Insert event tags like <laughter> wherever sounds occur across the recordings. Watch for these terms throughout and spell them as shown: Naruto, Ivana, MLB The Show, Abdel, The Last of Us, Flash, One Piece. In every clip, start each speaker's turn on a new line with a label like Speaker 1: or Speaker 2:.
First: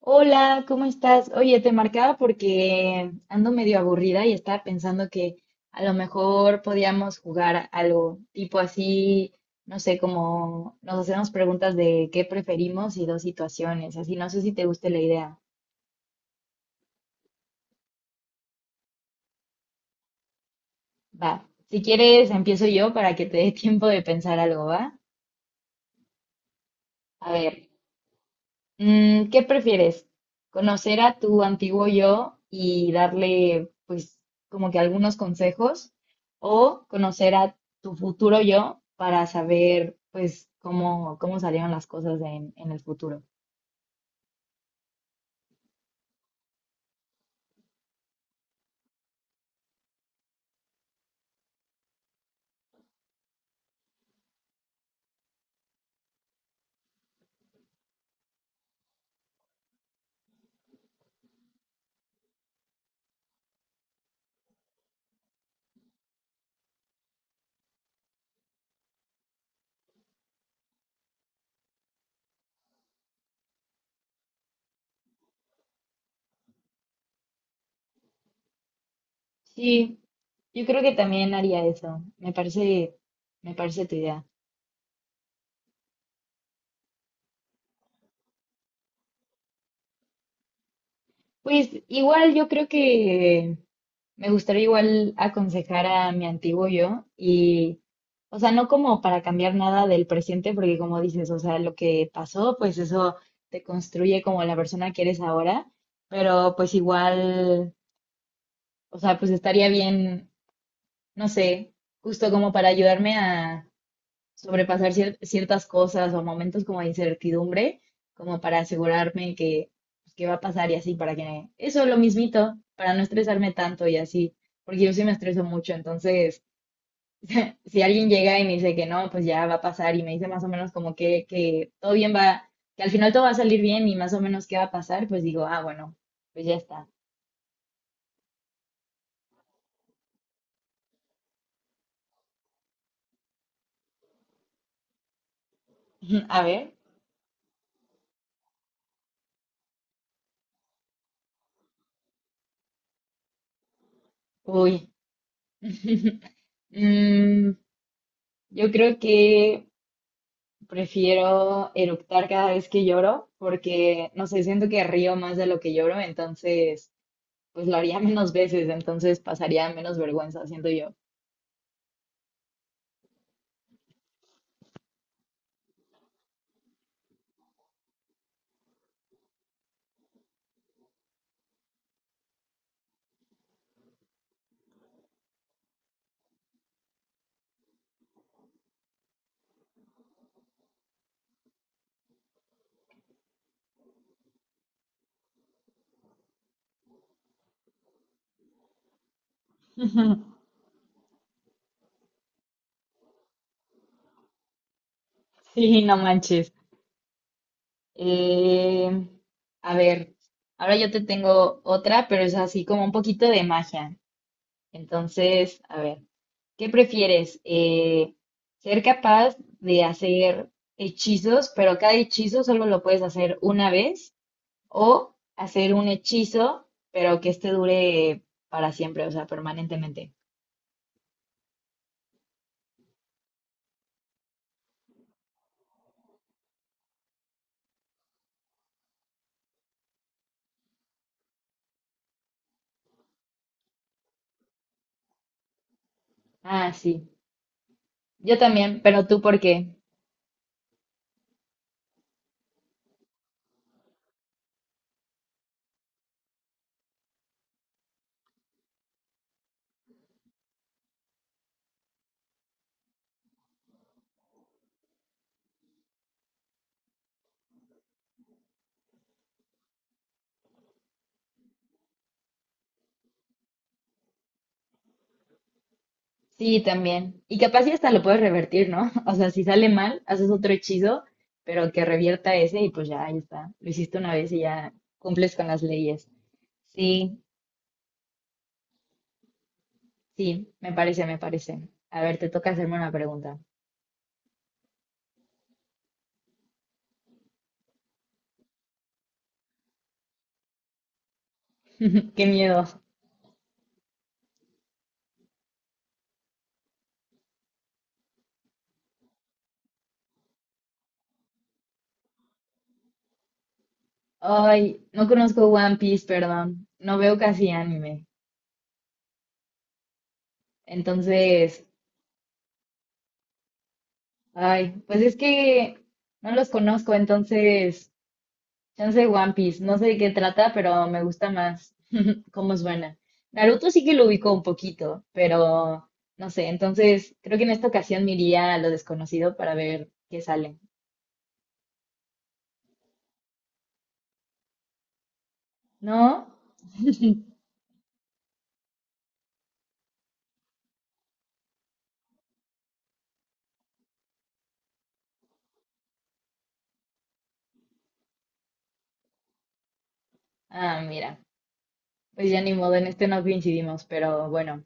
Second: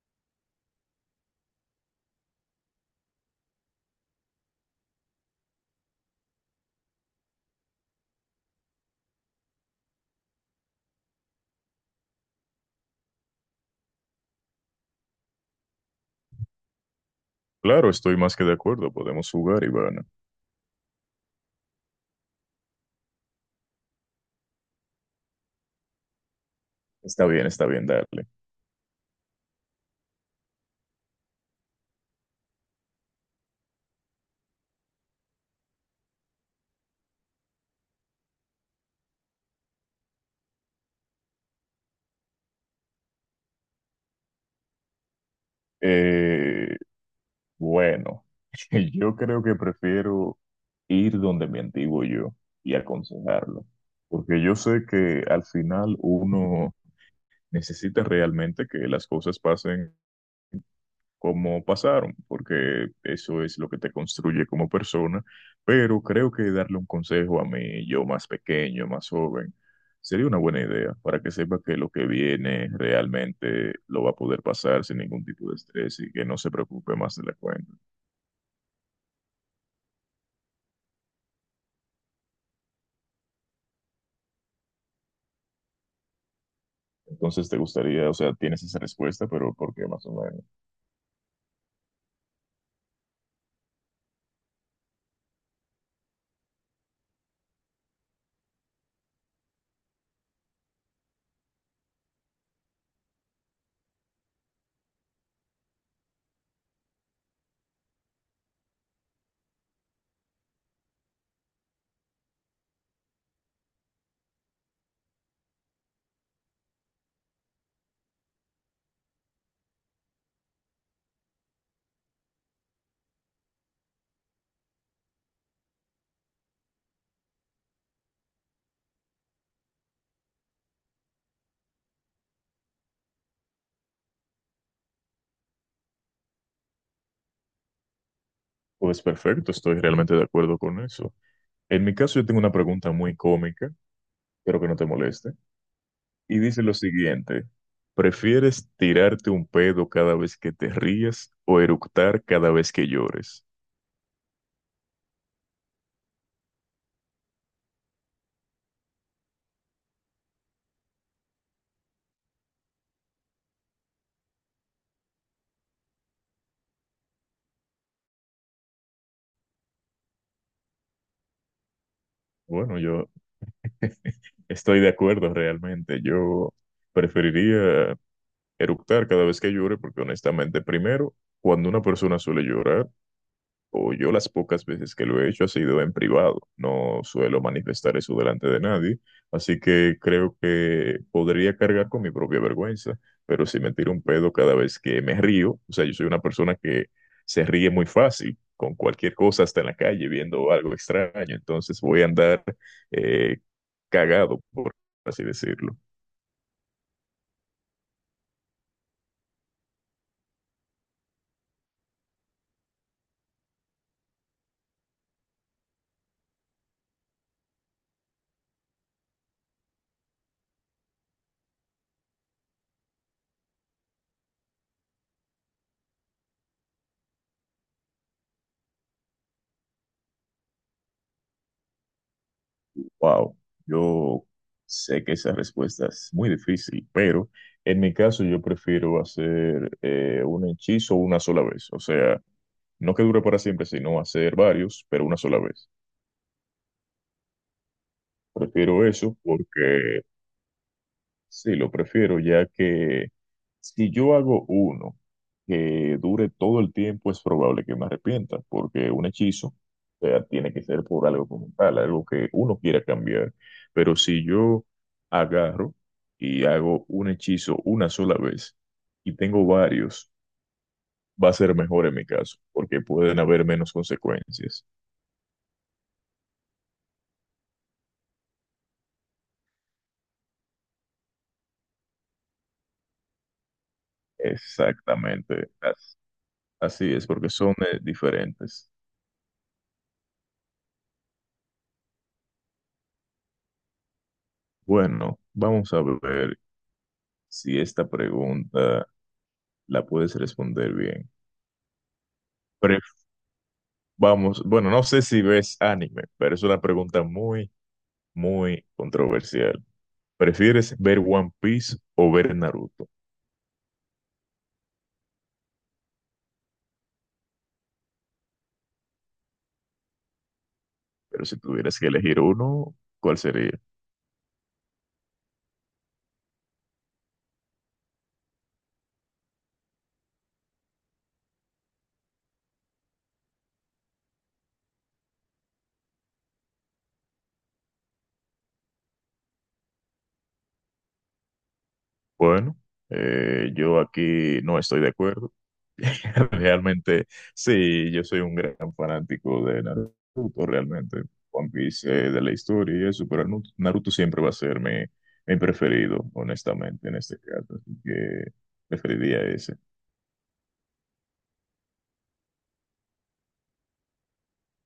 Speaker 1: Hola, ¿cómo estás? Oye, te marcaba porque ando medio aburrida y estaba pensando que a lo mejor podíamos jugar algo tipo así, no sé, como nos hacemos preguntas de qué preferimos y dos situaciones, así, no sé si te guste la idea.
Speaker 2: Claro, estoy más que de acuerdo. Podemos jugar, Ivana.
Speaker 1: Va, si quieres empiezo yo para que te dé <laughs> tiempo de pensar algo, ¿va? A ver,
Speaker 2: Está bien, darle.
Speaker 1: ¿Qué prefieres? ¿Conocer a tu antiguo yo y darle, pues, como que algunos consejos? ¿O conocer a tu futuro yo para saber, pues, cómo salieron las cosas en el futuro?
Speaker 2: Eh, bueno, <laughs> yo creo que prefiero ir donde mi antiguo yo y aconsejarlo, porque yo sé que al final uno necesita realmente que las cosas pasen cómo pasaron, porque eso es lo que te construye como persona, pero creo que darle un consejo a mí, yo más pequeño, más joven, sería una buena idea para que sepa que lo que viene realmente lo va a poder pasar sin ningún tipo de estrés y que no se preocupe más de la cuenta.
Speaker 1: Sí, yo creo que también haría eso. Me parece tu idea.
Speaker 2: Entonces, te gustaría, o sea, tienes esa respuesta, pero ¿por qué más o menos?
Speaker 1: Pues igual yo creo que. Me gustaría igual aconsejar a mi antiguo yo y, o sea, no como para cambiar nada del presente, porque como dices, o sea, lo que pasó, pues eso te construye como la persona que eres ahora, pero pues igual, o sea, pues estaría bien, no sé, justo como para ayudarme a sobrepasar ciertas cosas o momentos como de incertidumbre, como para asegurarme que, pues, que va a pasar y así, para que eso lo mismito, para no estresarme tanto y así, porque yo sí me estreso mucho, entonces si alguien llega y me dice que no, pues ya va a pasar y me dice más o menos como que todo bien va, que al final todo va a salir bien y más o menos qué va a pasar, pues digo, ah, bueno, pues ya está.
Speaker 2: Pues perfecto, estoy realmente de acuerdo con eso. En mi caso, yo tengo una pregunta muy cómica, espero que no te moleste.
Speaker 1: <laughs>
Speaker 2: Y
Speaker 1: A
Speaker 2: dice
Speaker 1: ver,
Speaker 2: lo siguiente, ¿prefieres tirarte un pedo cada vez que te rías o eructar cada vez que llores?
Speaker 1: uy. <laughs> Mm, yo creo que. Prefiero eructar cada vez que lloro porque, no sé, siento que río más de lo que lloro, entonces, pues lo haría <laughs> menos veces, entonces pasaría menos vergüenza, siento yo. <laughs>
Speaker 2: Bueno, yo <laughs> estoy de acuerdo realmente, yo preferiría eructar cada vez que llore porque honestamente, primero, cuando una persona suele llorar, o yo las pocas veces que lo he hecho ha sido en privado. No suelo manifestar eso delante de nadie, así que creo que podría cargar con mi propia vergüenza, pero si me tiro un pedo cada vez que me río, o sea, yo soy una persona que se ríe muy fácil con cualquier cosa, hasta en la calle, viendo algo extraño, entonces voy a andar eh, cagado, por así
Speaker 1: Sí,
Speaker 2: decirlo.
Speaker 1: no manches. Eh, a ver, ahora yo te tengo otra, pero es así como un poquito de magia. Entonces, a ver, ¿qué prefieres? ¿Ser capaz de hacer hechizos, pero cada hechizo solo lo puedes hacer una vez? O hacer un hechizo, pero que este dure para siempre, o sea, permanentemente.
Speaker 2: Wow, yo sé que esa respuesta es muy difícil, pero en mi caso yo prefiero hacer un hechizo una sola vez. O sea, no que dure para siempre, sino hacer varios, pero una sola vez.
Speaker 1: Ah, sí. Yo también,
Speaker 2: Prefiero
Speaker 1: pero
Speaker 2: eso
Speaker 1: tú por qué.
Speaker 2: porque sí, lo prefiero, ya que si yo hago uno que dure todo el tiempo, es probable que me arrepienta, porque un hechizo, o sea, tiene que ser por algo como tal, algo que uno quiera cambiar. Pero si yo agarro y hago un hechizo una sola vez y tengo varios, va a ser mejor en mi caso, porque pueden haber menos consecuencias.
Speaker 1: Sí, también. Y capaz y hasta lo puedes revertir, ¿no? <laughs> O sea, si sale mal, haces otro hechizo, pero que revierta ese y pues ya, ahí está. Lo hiciste una vez y ya cumples con
Speaker 2: Exactamente,
Speaker 1: las leyes.
Speaker 2: así es,
Speaker 1: Sí,
Speaker 2: porque son diferentes.
Speaker 1: sí, me parece. A ver, te toca hacerme una pregunta.
Speaker 2: Bueno, vamos a ver si esta pregunta la puedes responder bien.
Speaker 1: Qué miedo.
Speaker 2: Pero vamos, bueno, no sé si ves anime, pero es una pregunta muy controversial. ¿Prefieres ver One Piece o ver Naruto?
Speaker 1: Ay, no conozco One Piece, perdón. No veo casi anime.
Speaker 2: Pero si
Speaker 1: Entonces,
Speaker 2: tuvieras que elegir uno, ¿cuál sería?
Speaker 1: ay, pues es que no los conozco, entonces, chance One Piece, no sé de qué trata, pero me gusta más cómo suena. Naruto sí que lo ubico un poquito, pero no sé, entonces creo que en esta ocasión me iría a lo desconocido para ver qué sale.
Speaker 2: Bueno, yo aquí no estoy de acuerdo.
Speaker 1: ¿No?
Speaker 2: <laughs> Realmente, sí, yo soy un gran fanático de Naruto, realmente. One Piece, de la historia y eso, pero Naruto siempre va a ser mi preferido, honestamente, en este caso. Así que preferiría ese.
Speaker 1: Ah, mira, pues ya ni modo, en este no coincidimos, pero bueno.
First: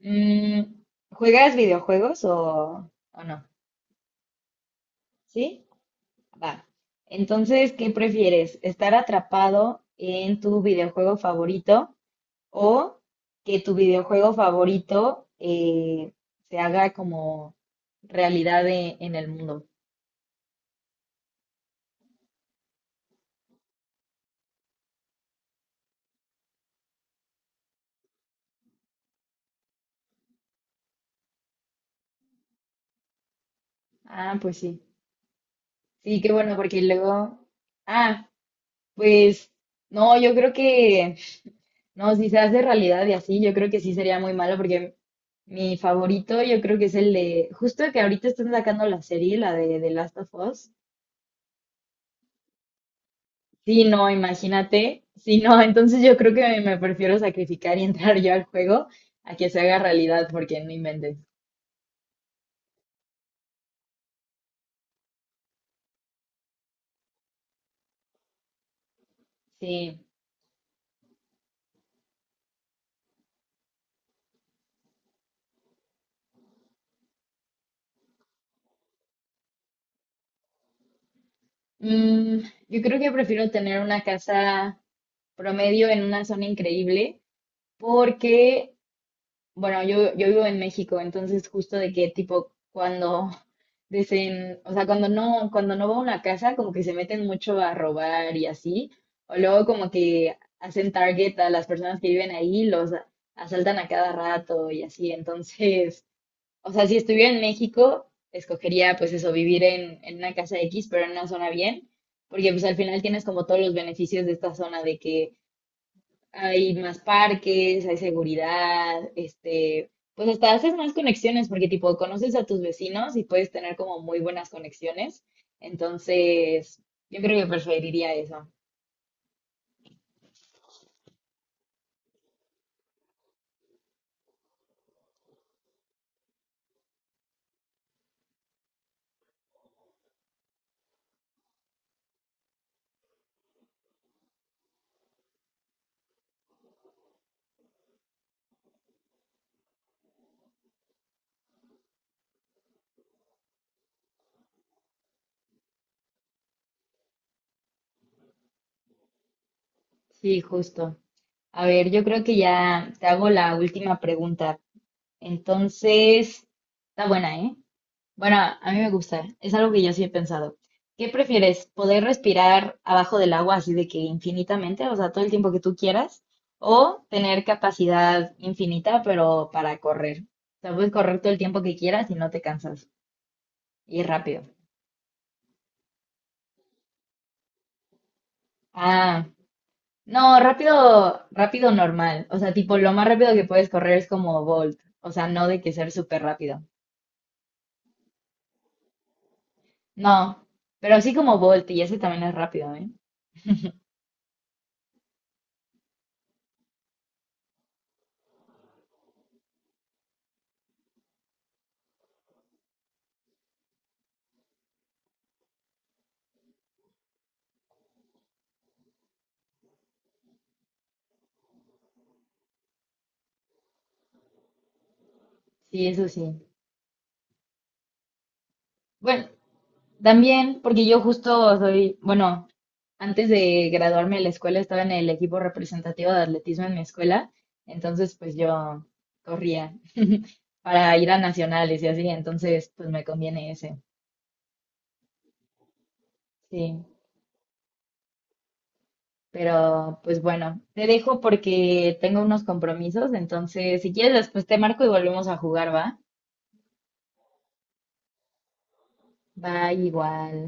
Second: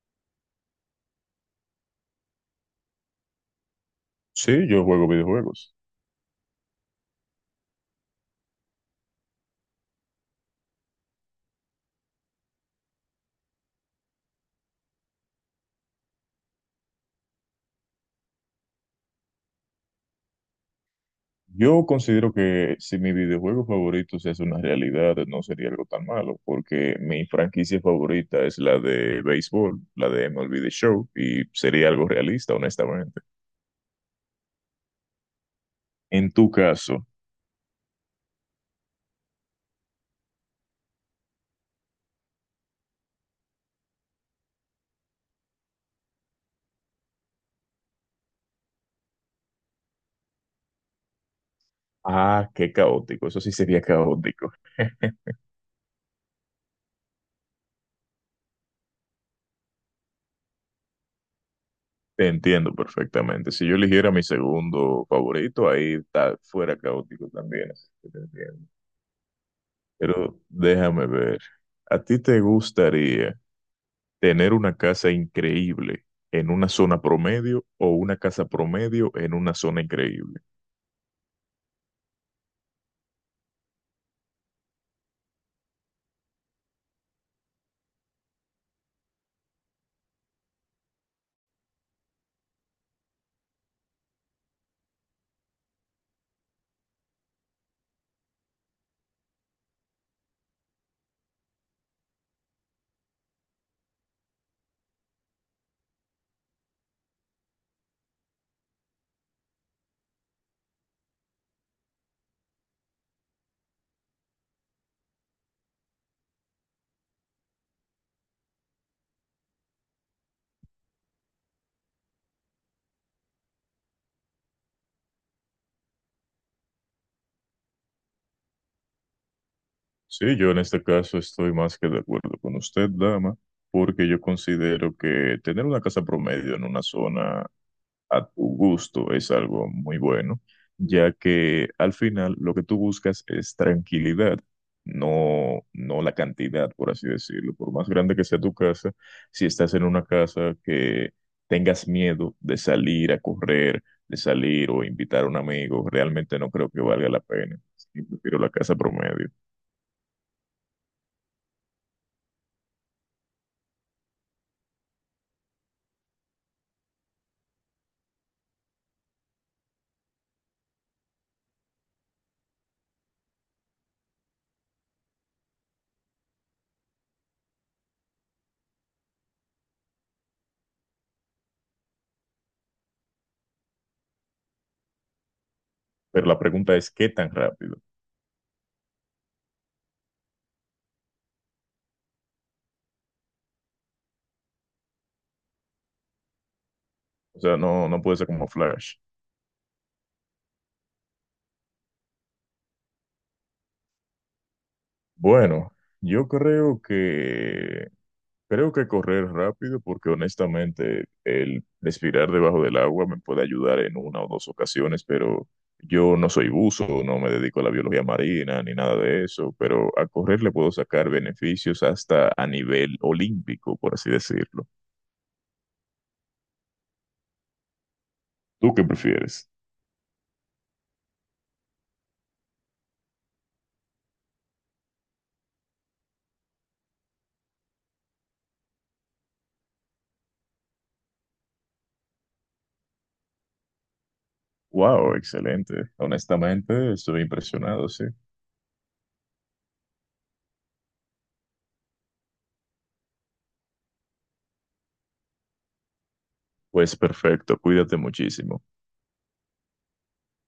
Speaker 1: Mm, ¿Juegas videojuegos o no?
Speaker 2: Sí, yo juego
Speaker 1: ¿Sí?
Speaker 2: videojuegos.
Speaker 1: Va. Entonces, ¿qué prefieres? ¿Estar atrapado en tu videojuego favorito o que tu videojuego favorito se haga como realidad en el mundo?
Speaker 2: Yo considero que si mi videojuego favorito se hace una realidad, no sería algo tan malo, porque mi franquicia favorita es la de béisbol, la de MLB The Show, y sería algo realista, honestamente.
Speaker 1: Ah, pues sí. Sí,
Speaker 2: En
Speaker 1: qué
Speaker 2: tu
Speaker 1: bueno, porque
Speaker 2: caso,
Speaker 1: luego... Ah, pues no, yo creo que... No, si se hace realidad y así, yo creo que sí sería muy malo porque mi favorito yo creo que es el de... Justo que ahorita están sacando la serie, la de The Last of Us.
Speaker 2: ah, qué caótico, eso sí sería
Speaker 1: Sí, no,
Speaker 2: caótico.
Speaker 1: imagínate.
Speaker 2: <laughs>
Speaker 1: Sí, no, entonces yo creo que me prefiero sacrificar y entrar yo al juego a que se haga realidad, porque no inventes.
Speaker 2: Te entiendo perfectamente. Si yo eligiera mi segundo favorito, fuera caótico también, así que te entiendo.
Speaker 1: Sí.
Speaker 2: Pero déjame ver. ¿A ti te gustaría tener una casa increíble en una zona promedio o una casa promedio en una zona increíble?
Speaker 1: Mm, yo creo que prefiero tener una casa promedio en una zona increíble, porque. Bueno, yo vivo en México, entonces justo de que tipo cuando dicen, o sea, cuando no va a una casa, como que se meten mucho a robar y así, o luego como que hacen target a las personas que viven ahí, los asaltan a cada rato y así, entonces, o sea, si estuviera en México, escogería pues eso, vivir en una casa X, pero en una zona bien, porque pues al final tienes como todos los beneficios de esta zona de que hay más parques, hay seguridad, este, pues hasta haces más conexiones porque tipo conoces a tus vecinos y puedes tener como muy buenas conexiones. Entonces, yo creo que preferiría eso.
Speaker 2: Sí, yo en este caso estoy más que de acuerdo con usted, dama, porque yo considero que tener una casa promedio en una zona a tu gusto es algo muy bueno, ya que al final lo que tú buscas es tranquilidad, no la cantidad, por así decirlo. Por más grande que sea tu casa, si estás en una casa que tengas miedo de salir a correr, de salir o invitar a un amigo, realmente no creo que valga la pena. Sí, prefiero la casa promedio.
Speaker 1: Sí, justo. A ver, yo creo que ya te hago la última pregunta. Entonces, está buena, ¿eh? Bueno, a mí me gusta. Es algo que yo sí he pensado. ¿Qué prefieres? ¿Poder respirar abajo del agua así de que infinitamente, o sea, todo el tiempo que tú quieras? ¿O tener capacidad infinita, pero para correr? O sea, puedes correr todo el tiempo que quieras y no te cansas. Y rápido.
Speaker 2: Pero la pregunta es, ¿qué tan rápido?
Speaker 1: Ah, no, rápido, rápido normal. O sea, tipo, lo más rápido que puedes correr es como Bolt. O sea, no de que ser súper rápido.
Speaker 2: O sea, no puede ser como Flash.
Speaker 1: No, pero sí como Bolt y ese también es rápido, ¿eh?
Speaker 2: Bueno, yo creo que creo que correr rápido porque honestamente el respirar debajo del agua me puede ayudar en una o dos ocasiones, pero yo no soy buzo, no me dedico a la biología marina ni nada de eso, pero a correr le puedo sacar beneficios hasta a nivel olímpico, por así decirlo.
Speaker 1: Sí, eso sí.
Speaker 2: ¿Tú qué
Speaker 1: Bueno.
Speaker 2: prefieres?
Speaker 1: También, porque yo justo soy, bueno, antes de graduarme de la escuela estaba en el equipo representativo de atletismo en mi escuela, entonces pues yo corría <laughs> para ir a nacionales y así, entonces pues me conviene ese,
Speaker 2: Wow, excelente.
Speaker 1: sí.
Speaker 2: Honestamente, estoy impresionado, sí.
Speaker 1: Pero pues bueno, te dejo porque tengo unos compromisos, entonces si quieres después te marco y volvemos a jugar, ¿va?
Speaker 2: Pues perfecto, cuídate muchísimo.
Speaker 1: Va igual.